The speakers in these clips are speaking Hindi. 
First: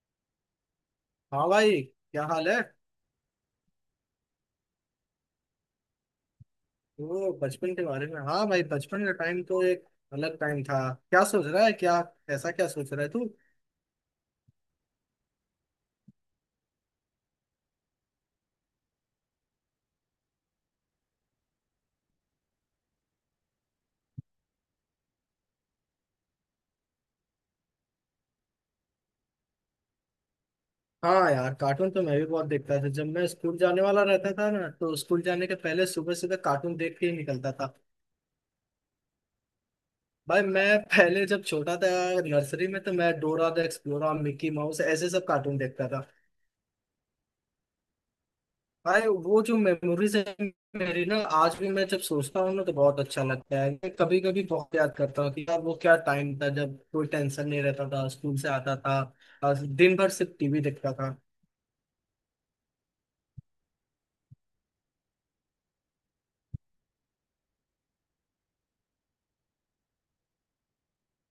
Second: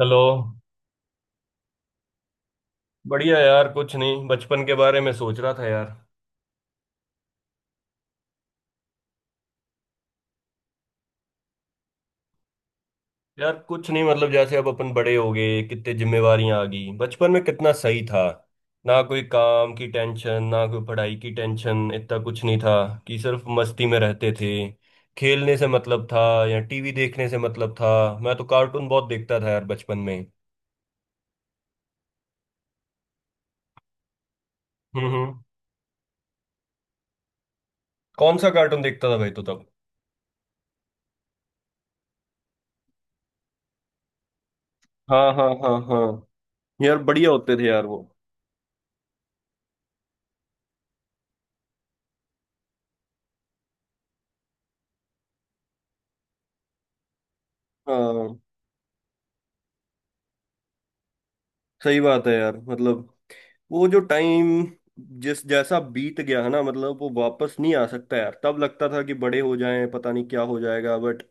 हेलो। हाँ भाई, क्या हाल है? बढ़िया यार, कुछ नहीं, बचपन के बारे में सोच रहा था यार। वो बचपन के बारे में? हाँ भाई, बचपन का टाइम तो एक अलग टाइम था। क्या सोच रहा है क्या? ऐसा क्या सोच रहा है तू? यार कुछ नहीं, मतलब जैसे अब अपन बड़े हो गए, कितने जिम्मेवारियां आ गई। बचपन में कितना सही था। ना कोई काम की टेंशन, ना कोई पढ़ाई की टेंशन, इतना कुछ नहीं था। कि सिर्फ मस्ती में रहते थे। खेलने से मतलब था या टीवी देखने से मतलब था। मैं तो कार्टून बहुत देखता था यार बचपन में। हाँ यार, कार्टून तो मैं भी बहुत देखता था। जब मैं स्कूल जाने वाला रहता था ना तो हम्म, स्कूल हम्म। जाने के पहले सुबह सुबह कार्टून देख के ही निकलता था। कौन सा कार्टून देखता था भाई तो तब? भाई, मैं पहले जब छोटा था नर्सरी में तो मैं Dora the Explorer, Mickey Mouse, ऐसे सब हाँ हाँ कार्टून हाँ देखता था। हाँ। यार बढ़िया होते थे यार वो। भाई, वो जो मेमोरीज है मेरी ना, आज भी मैं जब सोचता हूँ ना तो बहुत अच्छा लगता है। मैं कभी कभी बहुत याद करता हूँ कि यार वो क्या टाइम था, जब कोई टेंशन नहीं रहता था, स्कूल हाँ, से आता था और दिन भर सिर्फ टीवी देखता था। सही बात है यार मतलब। वो जो टाइम जिस जैसा बीत गया है ना, मतलब वो वापस नहीं आ सकता यार। तब लगता था कि बड़े हो जाएं पता नहीं क्या हो जाएगा, बट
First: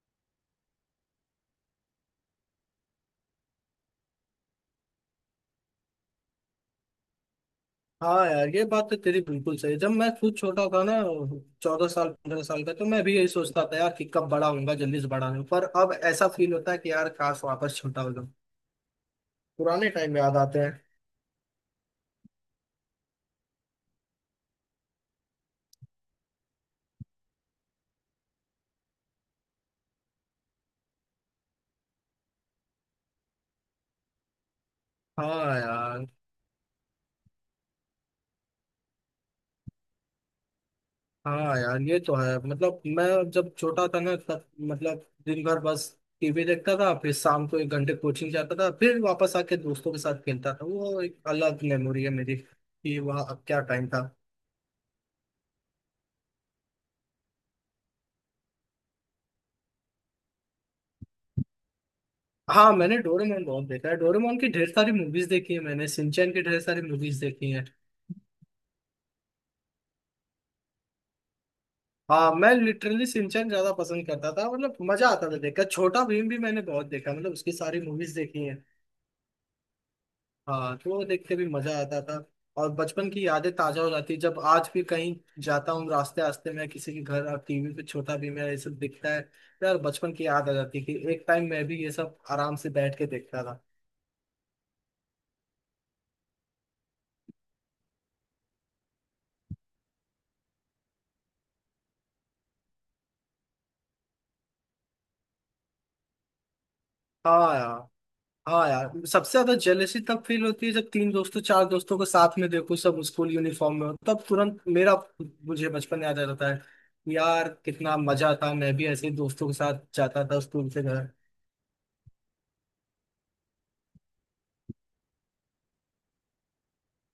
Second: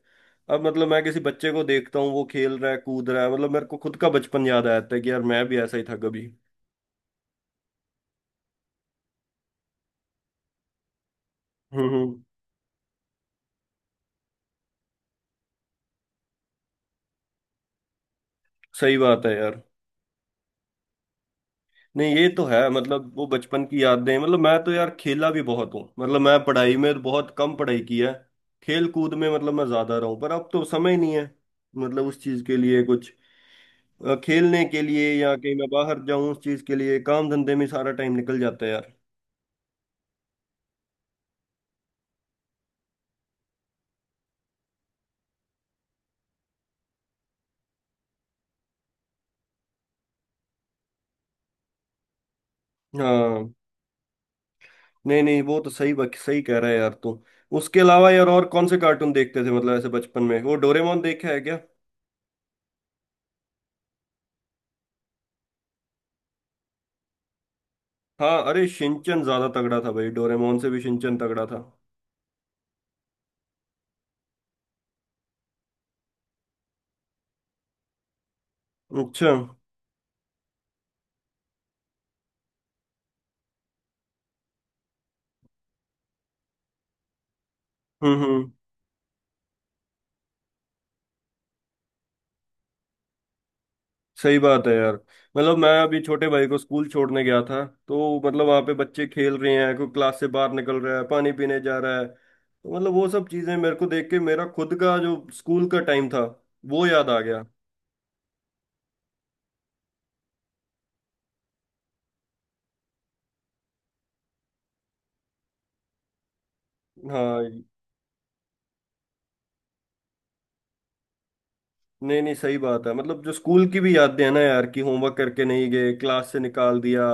अब मतलब मैं किसी बच्चे को देखता हूँ, वो खेल रहा है कूद रहा है, मतलब मेरे को खुद का बचपन याद आ जाता है कि यार मैं भी ऐसा ही था कभी। हाँ यार, ये बात तो तेरी बिल्कुल सही है। जब मैं खुद छोटा था ना, चौदह हम्म, साल 15 साल का, तो मैं भी यही सोचता था यार कि कब बड़ा होऊंगा, जल्दी से बड़ा हूँ। पर अब ऐसा फील होता है कि यार काश वापस छोटा हो जाऊं। सही बात है यार। पुराने टाइम याद आते हैं। नहीं, ये तो है, मतलब वो बचपन की यादें, मतलब मैं तो यार खेला भी बहुत हूँ, मतलब मैं पढ़ाई में बहुत कम पढ़ाई की है। खेल कूद में मतलब मैं ज्यादा रहा हूँ, पर अब तो समय नहीं है। मतलब उस चीज के लिए कुछ खेलने के लिए या कहीं हाँ मैं बाहर यार। जाऊं उस चीज के लिए, काम धंधे में सारा टाइम निकल जाता है यार। हाँ यार, ये तो है। मतलब मैं जब छोटा था ना, तब मतलब दिन भर बस टीवी देखता था, फिर शाम को 1 घंटे कोचिंग जाता था, फिर वापस आके दोस्तों के साथ खेलता था। वो एक अलग मेमोरी है मेरी कि वहाँ अब हाँ। क्या टाइम था। नहीं नहीं, वो तो सही बात, सही कह रहा है यार तू। उसके अलावा यार और कौन से कार्टून देखते थे, मतलब ऐसे बचपन में? वो डोरेमोन देखा है क्या? हाँ, मैंने डोरेमोन बहुत देखा है। डोरेमोन की ढेर सारी मूवीज देखी है, मैंने सिंचैन की ढेर सारी मूवीज देखी है। हाँ, अरे शिनचैन ज्यादा तगड़ा था भाई। डोरेमोन से भी शिनचैन तगड़ा था। हाँ, मैं लिटरली सिंचैन ज्यादा पसंद करता था। मतलब मजा आता था देखकर। छोटा भीम भी मैंने बहुत देखा, मतलब उसकी सारी मूवीज देखी है। अच्छा। हाँ, तो वो देखते भी मजा आता था। और बचपन की यादें ताजा हो जाती है जब आज भी कहीं जाता हूँ रास्ते रास्ते में किसी के घर और टीवी पे छोटा हम्म, भी मेरा हम्म। ये सब दिखता है तो यार बचपन की याद आ जाती है कि एक टाइम मैं भी ये सब आराम से बैठ के देखता था। सही बात है यार। मतलब मैं अभी छोटे भाई को स्कूल छोड़ने गया था, तो मतलब वहाँ पे बच्चे खेल रहे हैं, कोई क्लास से बाहर निकल रहा है, पानी पीने जा रहा है, तो मतलब वो सब चीजें मेरे को देख के मेरा खुद का जो स्कूल का टाइम था वो याद आ गया। हाँ यार। हाँ यार, सबसे ज्यादा जेलसी तब फील होती है जब तीन दोस्तों चार दोस्तों को साथ में देखो, सब स्कूल यूनिफॉर्म में हो, तब तुरंत मेरा मुझे बचपन याद आ जाता है। हाँ। यार कितना मजा था, मैं भी ऐसे ही दोस्तों के साथ जाता था स्कूल से घर। नहीं नहीं, सही बात है। मतलब जो स्कूल की भी यादें हैं ना यार, कि होमवर्क करके नहीं गए, क्लास से निकाल दिया,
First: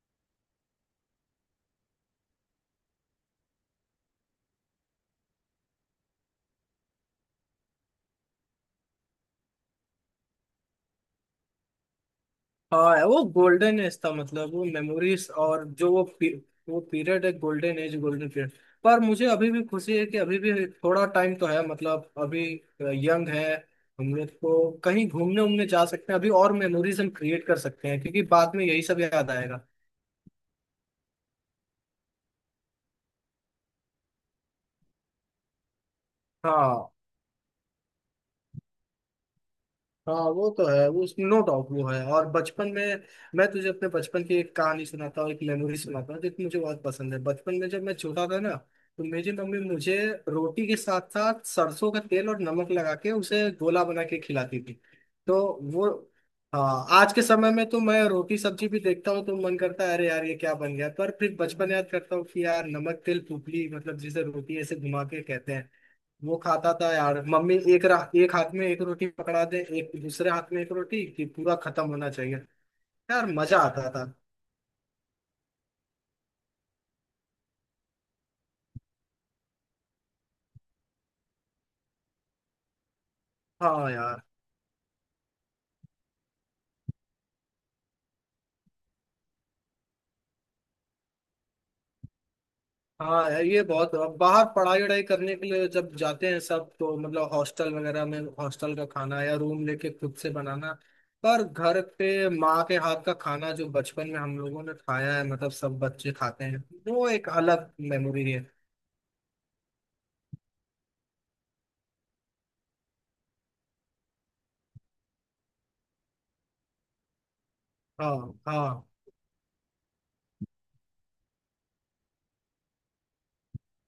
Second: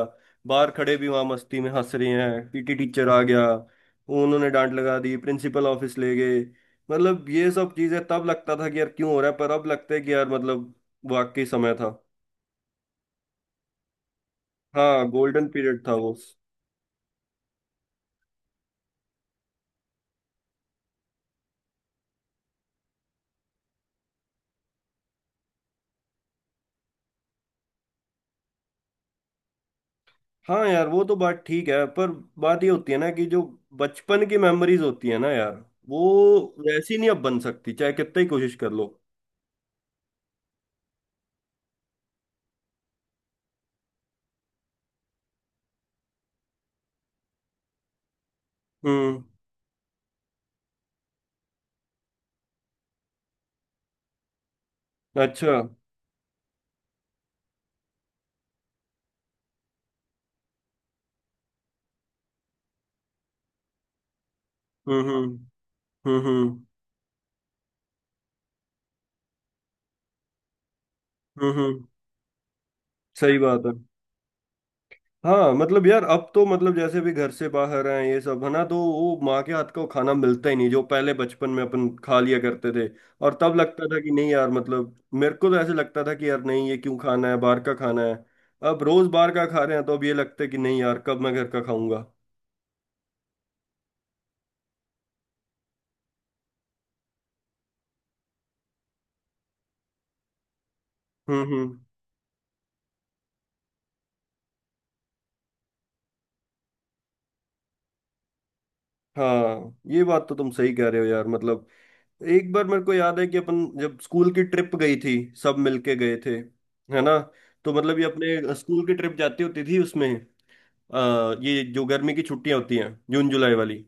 बाहर खड़े भी वहां मस्ती में हंस रहे हैं, पीटी टीचर आ गया, उन्होंने डांट लगा दी, प्रिंसिपल ऑफिस ले गए। मतलब ये सब चीजें तब लगता था कि यार क्यों हो रहा है, पर अब लगता है कि यार मतलब वाकई समय था। हाँ, वो गोल्डन एज था। मतलब वो हाँ, मेमोरीज गोल्डन और पीरियड जो था वो। वो पीरियड है, गोल्डन एज, गोल्डन पीरियड। पर मुझे अभी भी खुशी है कि अभी भी थोड़ा टाइम तो है। मतलब अभी यंग है, हम लोग को कहीं घूमने उमने जा सकते हैं अभी, और मेमोरीज हम क्रिएट कर सकते हैं, क्योंकि बाद में यही सब याद आएगा। हाँ यार, वो तो बात ठीक है, पर बात ये होती है ना, कि जो बचपन की मेमोरीज होती है ना यार, वो हाँ वैसी नहीं अब बन सकती, चाहे कितना ही कोशिश कर लो। हाँ, वो तो है, वो नो डाउट वो है। और बचपन में मैं तुझे अपने बचपन की एक कहानी सुनाता हूँ, एक मेमोरी सुनाता हूँ जो कि मुझे बहुत पसंद है। बचपन में जब मैं छोटा था ना तो हम्म। मेरी मम्मी मुझे रोटी के साथ साथ सरसों का तेल और नमक लगा के उसे गोला बना के खिलाती थी। तो अच्छा। वो, हाँ, आज के समय में तो मैं रोटी सब्जी भी देखता हूँ तो मन करता है अरे यार ये क्या बन गया, पर फिर बचपन याद करता हूँ कि यार नमक तेल पुपली, मतलब जिसे रोटी ऐसे हम्म, घुमा के कहते हम्म, हैं, वो हम्म, खाता था यार। मम्मी एक हाथ में एक रोटी पकड़ा दे, एक दूसरे हाथ में एक रोटी, कि हम्म, पूरा खत्म होना चाहिए। यार सही मजा बात है। आता था। हाँ मतलब यार, अब तो मतलब जैसे भी घर से बाहर आए ये सब है ना, तो वो माँ के हाथ का वो खाना मिलता ही नहीं जो पहले बचपन में अपन खा लिया करते थे। और तब लगता हाँ था कि यार। नहीं यार, मतलब मेरे को तो ऐसे लगता था कि यार नहीं, ये क्यों खाना है, बाहर का खाना है। अब रोज बाहर का खा रहे हैं, तो अब ये लगता है कि नहीं यार, कब मैं घर का खाऊंगा। हाँ यार, ये बहुत, अब बाहर पढ़ाई वढ़ाई करने के लिए जब जाते हैं सब, तो मतलब हॉस्टल वगैरह में हॉस्टल का खाना या रूम लेके खुद से बनाना। हम्म, पर हम्म। घर पे माँ के हाथ का खाना जो बचपन में हम लोगों ने खाया है, मतलब सब बच्चे खाते हैं, वो एक अलग मेमोरी है। हाँ, ये बात तो तुम सही कह रहे हो यार। मतलब एक बार मेरे को याद है कि अपन जब स्कूल की ट्रिप गई थी, सब मिलके गए थे, है ना? तो मतलब ये हाँ अपने हाँ, स्कूल की ट्रिप जाती होती थी, उसमें ये जो गर्मी की छुट्टियां होती हैं, जून जुलाई वाली।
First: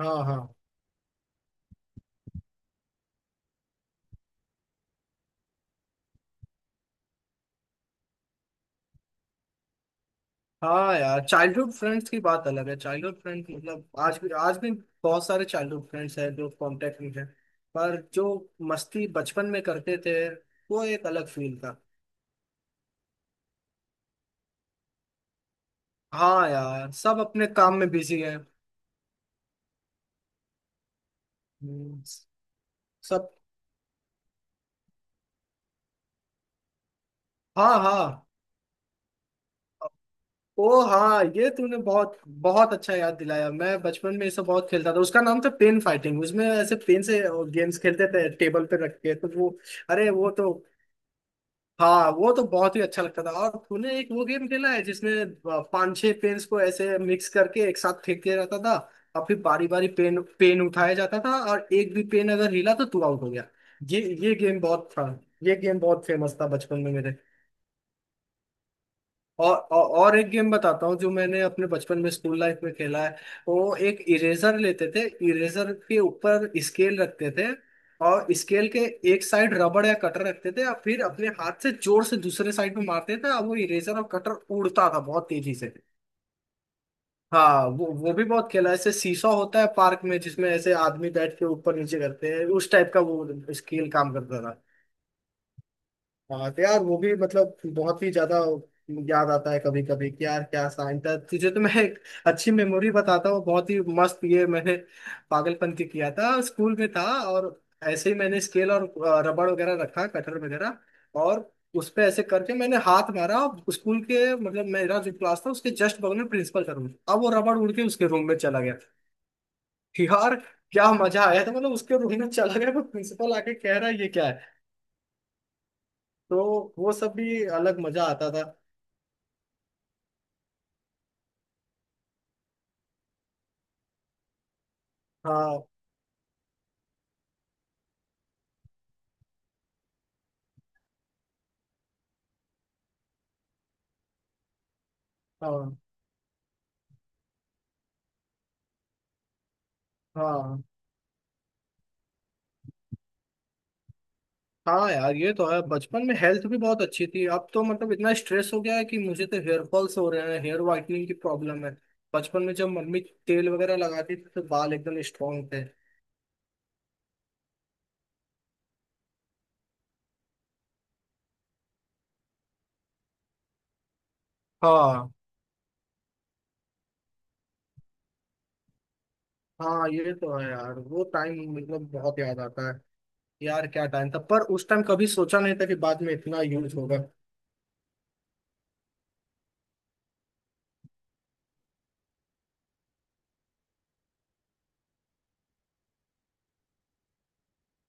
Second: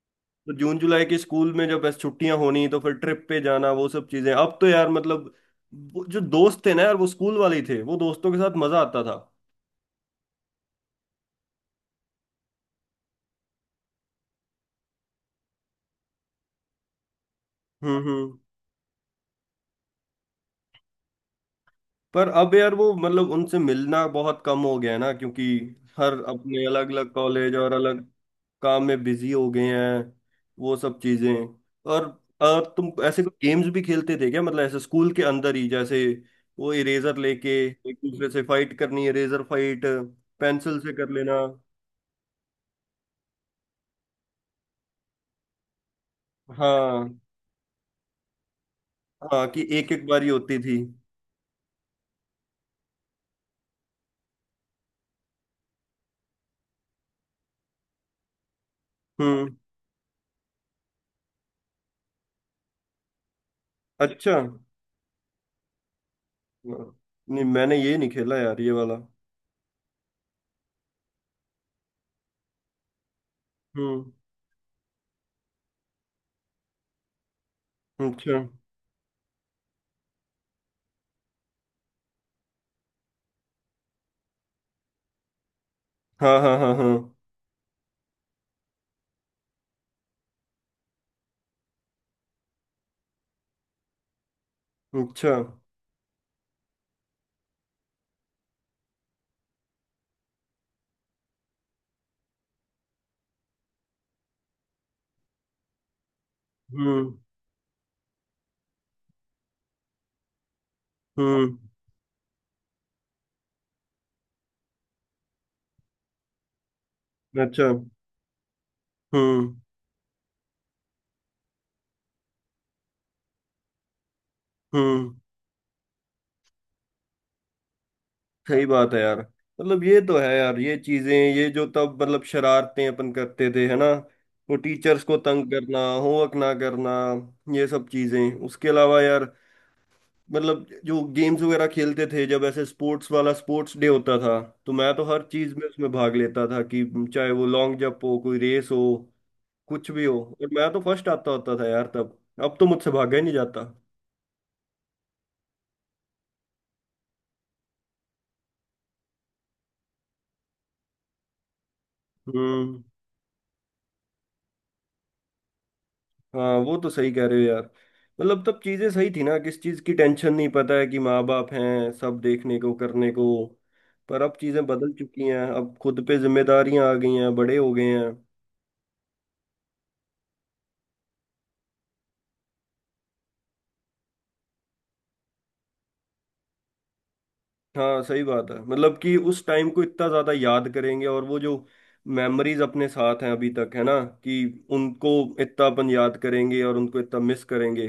हाँ हाँ। तो जून जुलाई के स्कूल में जब बस छुट्टियां होनी तो फिर ट्रिप पे जाना, वो सब चीजें अब तो यार मतलब। वो जो दोस्त थे ना यार, वो स्कूल वाले ही थे, वो दोस्तों के साथ मजा आता था। हाँ यार, चाइल्डहुड फ्रेंड्स की बात अलग है। चाइल्डहुड फ्रेंड मतलब आज भी, आज भी बहुत सारे चाइल्डहुड फ्रेंड्स हैं जो कांटेक्ट में हैं, हम्म, पर जो हम्म। मस्ती बचपन में करते थे वो एक अलग फील था। पर अब यार वो, मतलब उनसे मिलना बहुत कम हो गया है ना, क्योंकि हर हाँ अपने अलग यार, अलग सब अपने कॉलेज और काम में अलग बिजी हैं। काम में बिजी हो गए हैं, वो सब चीजें। हम्म। और और तुम ऐसे सब। कुछ गेम्स भी खेलते थे क्या, मतलब ऐसे स्कूल के अंदर ही, जैसे वो इरेजर लेके हाँ एक हाँ। दूसरे से फाइट करनी, इरेजर फाइट, पेंसिल ओ से कर हाँ, लेना। ये तूने बहुत बहुत अच्छा याद दिलाया। मैं बचपन में ये सब बहुत खेलता था, उसका नाम था पेन फाइटिंग। उसमें ऐसे पेन हाँ से गेम्स खेलते थे टेबल पे रख के, तो हाँ, वो, कि एक एक अरे बारी वो तो होती थी। हाँ, वो तो बहुत ही अच्छा लगता था। और तूने एक वो गेम खेला है जिसमें पांच छह पेन्स को ऐसे मिक्स करके एक साथ फेंक दिया जाता था, और फिर हम्म। बारी बारी पेन पेन उठाया जाता था और एक भी पेन अगर हिला तो तू आउट हो गया। ये अच्छा। ये गेम बहुत था ये गेम बहुत फेमस था बचपन में मेरे। नहीं मैंने ये नहीं खेला यार, ये वाला। और एक गेम बताता हूँ जो मैंने अपने बचपन में स्कूल लाइफ में खेला है। वो एक हम्म। इरेजर लेते थे, इरेजर के ऊपर स्केल रखते थे, और अच्छा। स्केल के एक साइड रबड़ या कटर रखते थे, और फिर अपने हाथ से जोर से दूसरे साइड में मारते थे और वो इरेजर और कटर उड़ता था बहुत तेजी से। हाँ हाँ हाँ हाँ। हाँ, वो भी बहुत खेला है। ऐसे सीसॉ होता है पार्क में जिसमें ऐसे आदमी बैठ के ऊपर नीचे करते हैं, उस टाइप का वो स्केल काम करता था। अच्छा। हाँ तो यार वो भी मतलब बहुत ही ज्यादा याद आता है कभी कभी कि यार क्या साइन था। तुझे तो मैं एक अच्छी मेमोरी बताता हूँ, बहुत ही मस्त, ये मैंने पागलपन की किया था स्कूल में। था हम्म, और ऐसे ही मैंने स्केल और रबड़ वगैरह रखा, कटर वगैरह, और हम्म। उस पे ऐसे करके मैंने हाथ मारा। स्कूल के मतलब मेरा जो क्लास था उसके जस्ट बगल में प्रिंसिपल का रूम था। अब वो रबड़ अच्छा। उड़ के उसके रूम में चला गया। हम्म, यार क्या मजा आया था, मतलब उसके रूम में चला गया तो प्रिंसिपल आके कह रहा है ये क्या है। हम्म। तो वो सब भी अलग मजा आता था। सही बात है यार। मतलब ये तो है यार, ये चीजें, ये जो तब मतलब शरारतें अपन करते थे, है ना? वो टीचर्स को तंग हाँ करना, होमवर्क ना करना, ये सब चीजें। उसके अलावा यार, मतलब जो गेम्स वगैरह खेलते थे, जब ऐसे स्पोर्ट्स वाला स्पोर्ट्स डे होता था, तो मैं तो हर चीज में हाँ, उसमें भाग लेता था, कि चाहे वो लॉन्ग जंप हो, कोई रेस हो, कुछ भी हो, और हाँ मैं तो फर्स्ट आता होता था यार तब। अब तो मुझसे भागा ही नहीं जाता। हाँ। यार ये तो है, बचपन में हेल्थ भी बहुत अच्छी थी। अब तो मतलब इतना स्ट्रेस हो गया है कि मुझे तो हेयर फॉल्स हो रहे हैं, हेयर वाइटनिंग की प्रॉब्लम है। बचपन में जब हम्म। मम्मी तेल वगैरह लगाती थी तो बाल एकदम स्ट्रांग थे। हाँ, वो तो सही कह रहे हो यार। मतलब तब चीजें सही थी ना, किस चीज की टेंशन नहीं, पता है कि माँ बाप हैं, सब देखने को करने को। पर अब चीजें बदल हाँ चुकी हैं, अब खुद पे जिम्मेदारियां आ गई हैं, बड़े हो गए हैं। हाँ, ये तो है यार, वो टाइम मतलब बहुत याद आता है। यार क्या टाइम था, पर उस टाइम कभी सोचा नहीं था कि बाद में इतना यूज होगा। हाँ, सही बात है। मतलब कि उस टाइम को इतना ज्यादा याद करेंगे, और वो जो मेमोरीज अपने साथ हैं अभी तक है ना, कि उनको इतना अपन याद करेंगे और उनको इतना मिस करेंगे।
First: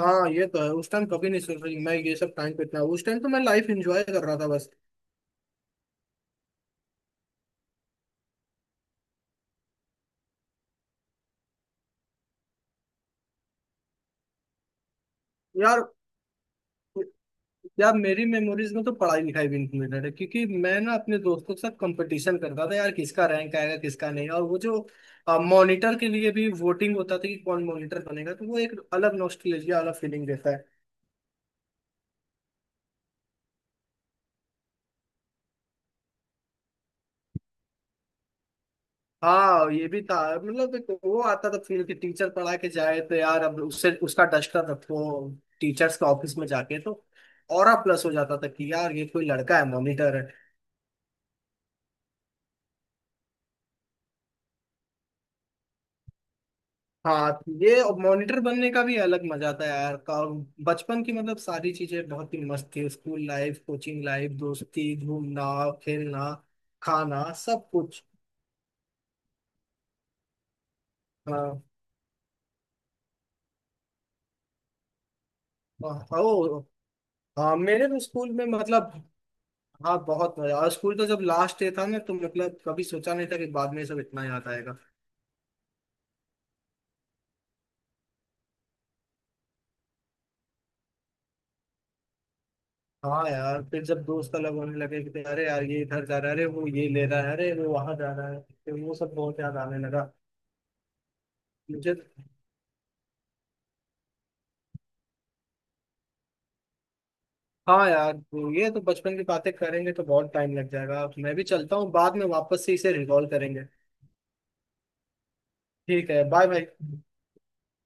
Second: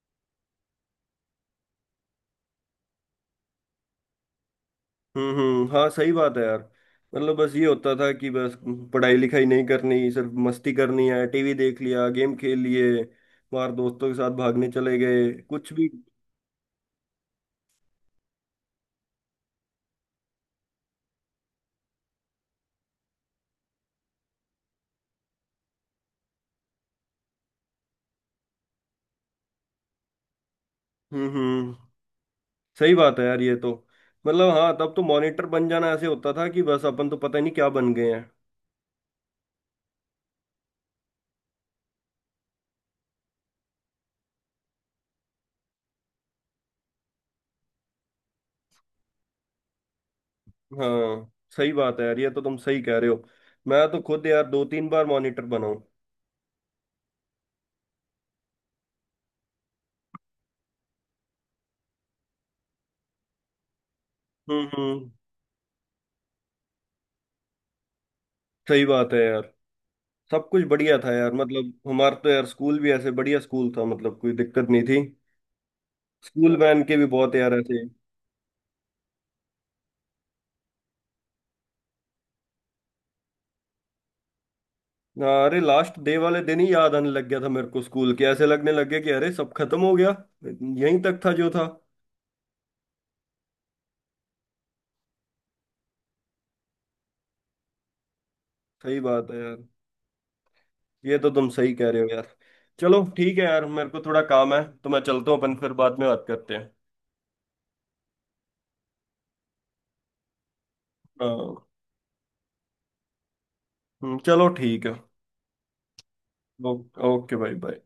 हाँ, ये तो है, उस टाइम कभी नहीं सोच रही मैं ये सब। टाइम पे इतना, उस टाइम तो मैं लाइफ एंजॉय कर रहा था बस। हम्म, हम्म। हाँ, सही बात है यार। मतलब बस ये होता था कि बस पढ़ाई लिखाई नहीं करनी, सिर्फ मस्ती करनी है, टीवी देख लिया, गेम खेल लिए, बाहर दोस्तों के साथ भागने चले गए, कुछ यार भी। यार, मेरी मेमोरीज में तो पढ़ाई लिखाई भी इंक्लूडेड है, क्योंकि मैं ना अपने दोस्तों के साथ कंपटीशन करता था यार, किसका रैंक आएगा किसका नहीं। और वो जो मॉनिटर के लिए भी वोटिंग होता था कि कौन मॉनिटर बनेगा, तो वो एक अलग नॉस्टैल्जिया, अलग फीलिंग देता है। हम्म, हम्म। सही बात है यार, ये तो। मतलब हाँ, तब तो मॉनिटर बन जाना ऐसे होता था कि बस अपन तो पता ही नहीं क्या बन गए हैं। हाँ, ये भी था। मतलब एक वो आता था फील कि टीचर पढ़ा के जाए तो यार अब उससे उसका डस्टर रखो टीचर्स के ऑफिस में जाके, तो और प्लस हो जाता था कि यार ये कोई लड़का है मॉनिटर। हाँ, सही बात है यार, ये तो तुम सही कह रहे हो। मैं तो खुद यार दो तीन बार मॉनिटर बनाऊं। हाँ, ये और मॉनिटर बनने का भी अलग मजा था यार। और बचपन की मतलब सारी चीजें बहुत ही मस्त थी, स्कूल लाइफ, कोचिंग लाइफ, हम्म, दोस्ती, हम्म। घूमना, खेलना, खाना, सब कुछ। सही बात है यार। सब कुछ बढ़िया था यार, हाँ। मतलब हमारा तो यार स्कूल भी ऐसे बढ़िया स्कूल था, मतलब कोई दिक्कत नहीं थी। स्कूल ओ वैन के भी बहुत यार हाँ, ऐसे। मेरे तो स्कूल में मतलब, हाँ, बहुत मजा। और स्कूल तो जब लास्ट डे था ना तो मतलब कभी सोचा नहीं था कि बाद में सब इतना याद आएगा। हाँ, अरे लास्ट डे वाले दिन ही याद आने लग गया था मेरे को स्कूल के, ऐसे लगने लग गया कि अरे सब खत्म हो गया, यहीं तक था जो था। हाँ यार, फिर जब दोस्त अलग होने लगे कि अरे यार ये इधर जा रहा है, अरे वो ये ले रहा है, अरे वो वहां जा रहा है, फिर वो सही सब बात है बहुत यार, याद आने लगा। ये तो तुम सही कह मुझे रहे हो यार। चलो ठीक है यार, मेरे को थोड़ा काम है तो मैं चलता हूँ, अपन फिर बाद में बात करते हैं। हाँ यार, वो, ये तो बचपन की बातें करेंगे तो बहुत टाइम लग जाएगा। मैं भी हाँ। चलता हूँ, बाद में वापस से इसे रिकॉल करेंगे। चलो ठीक है। ठीक है, बाय बाय। ओ- ओके भाई, बाय।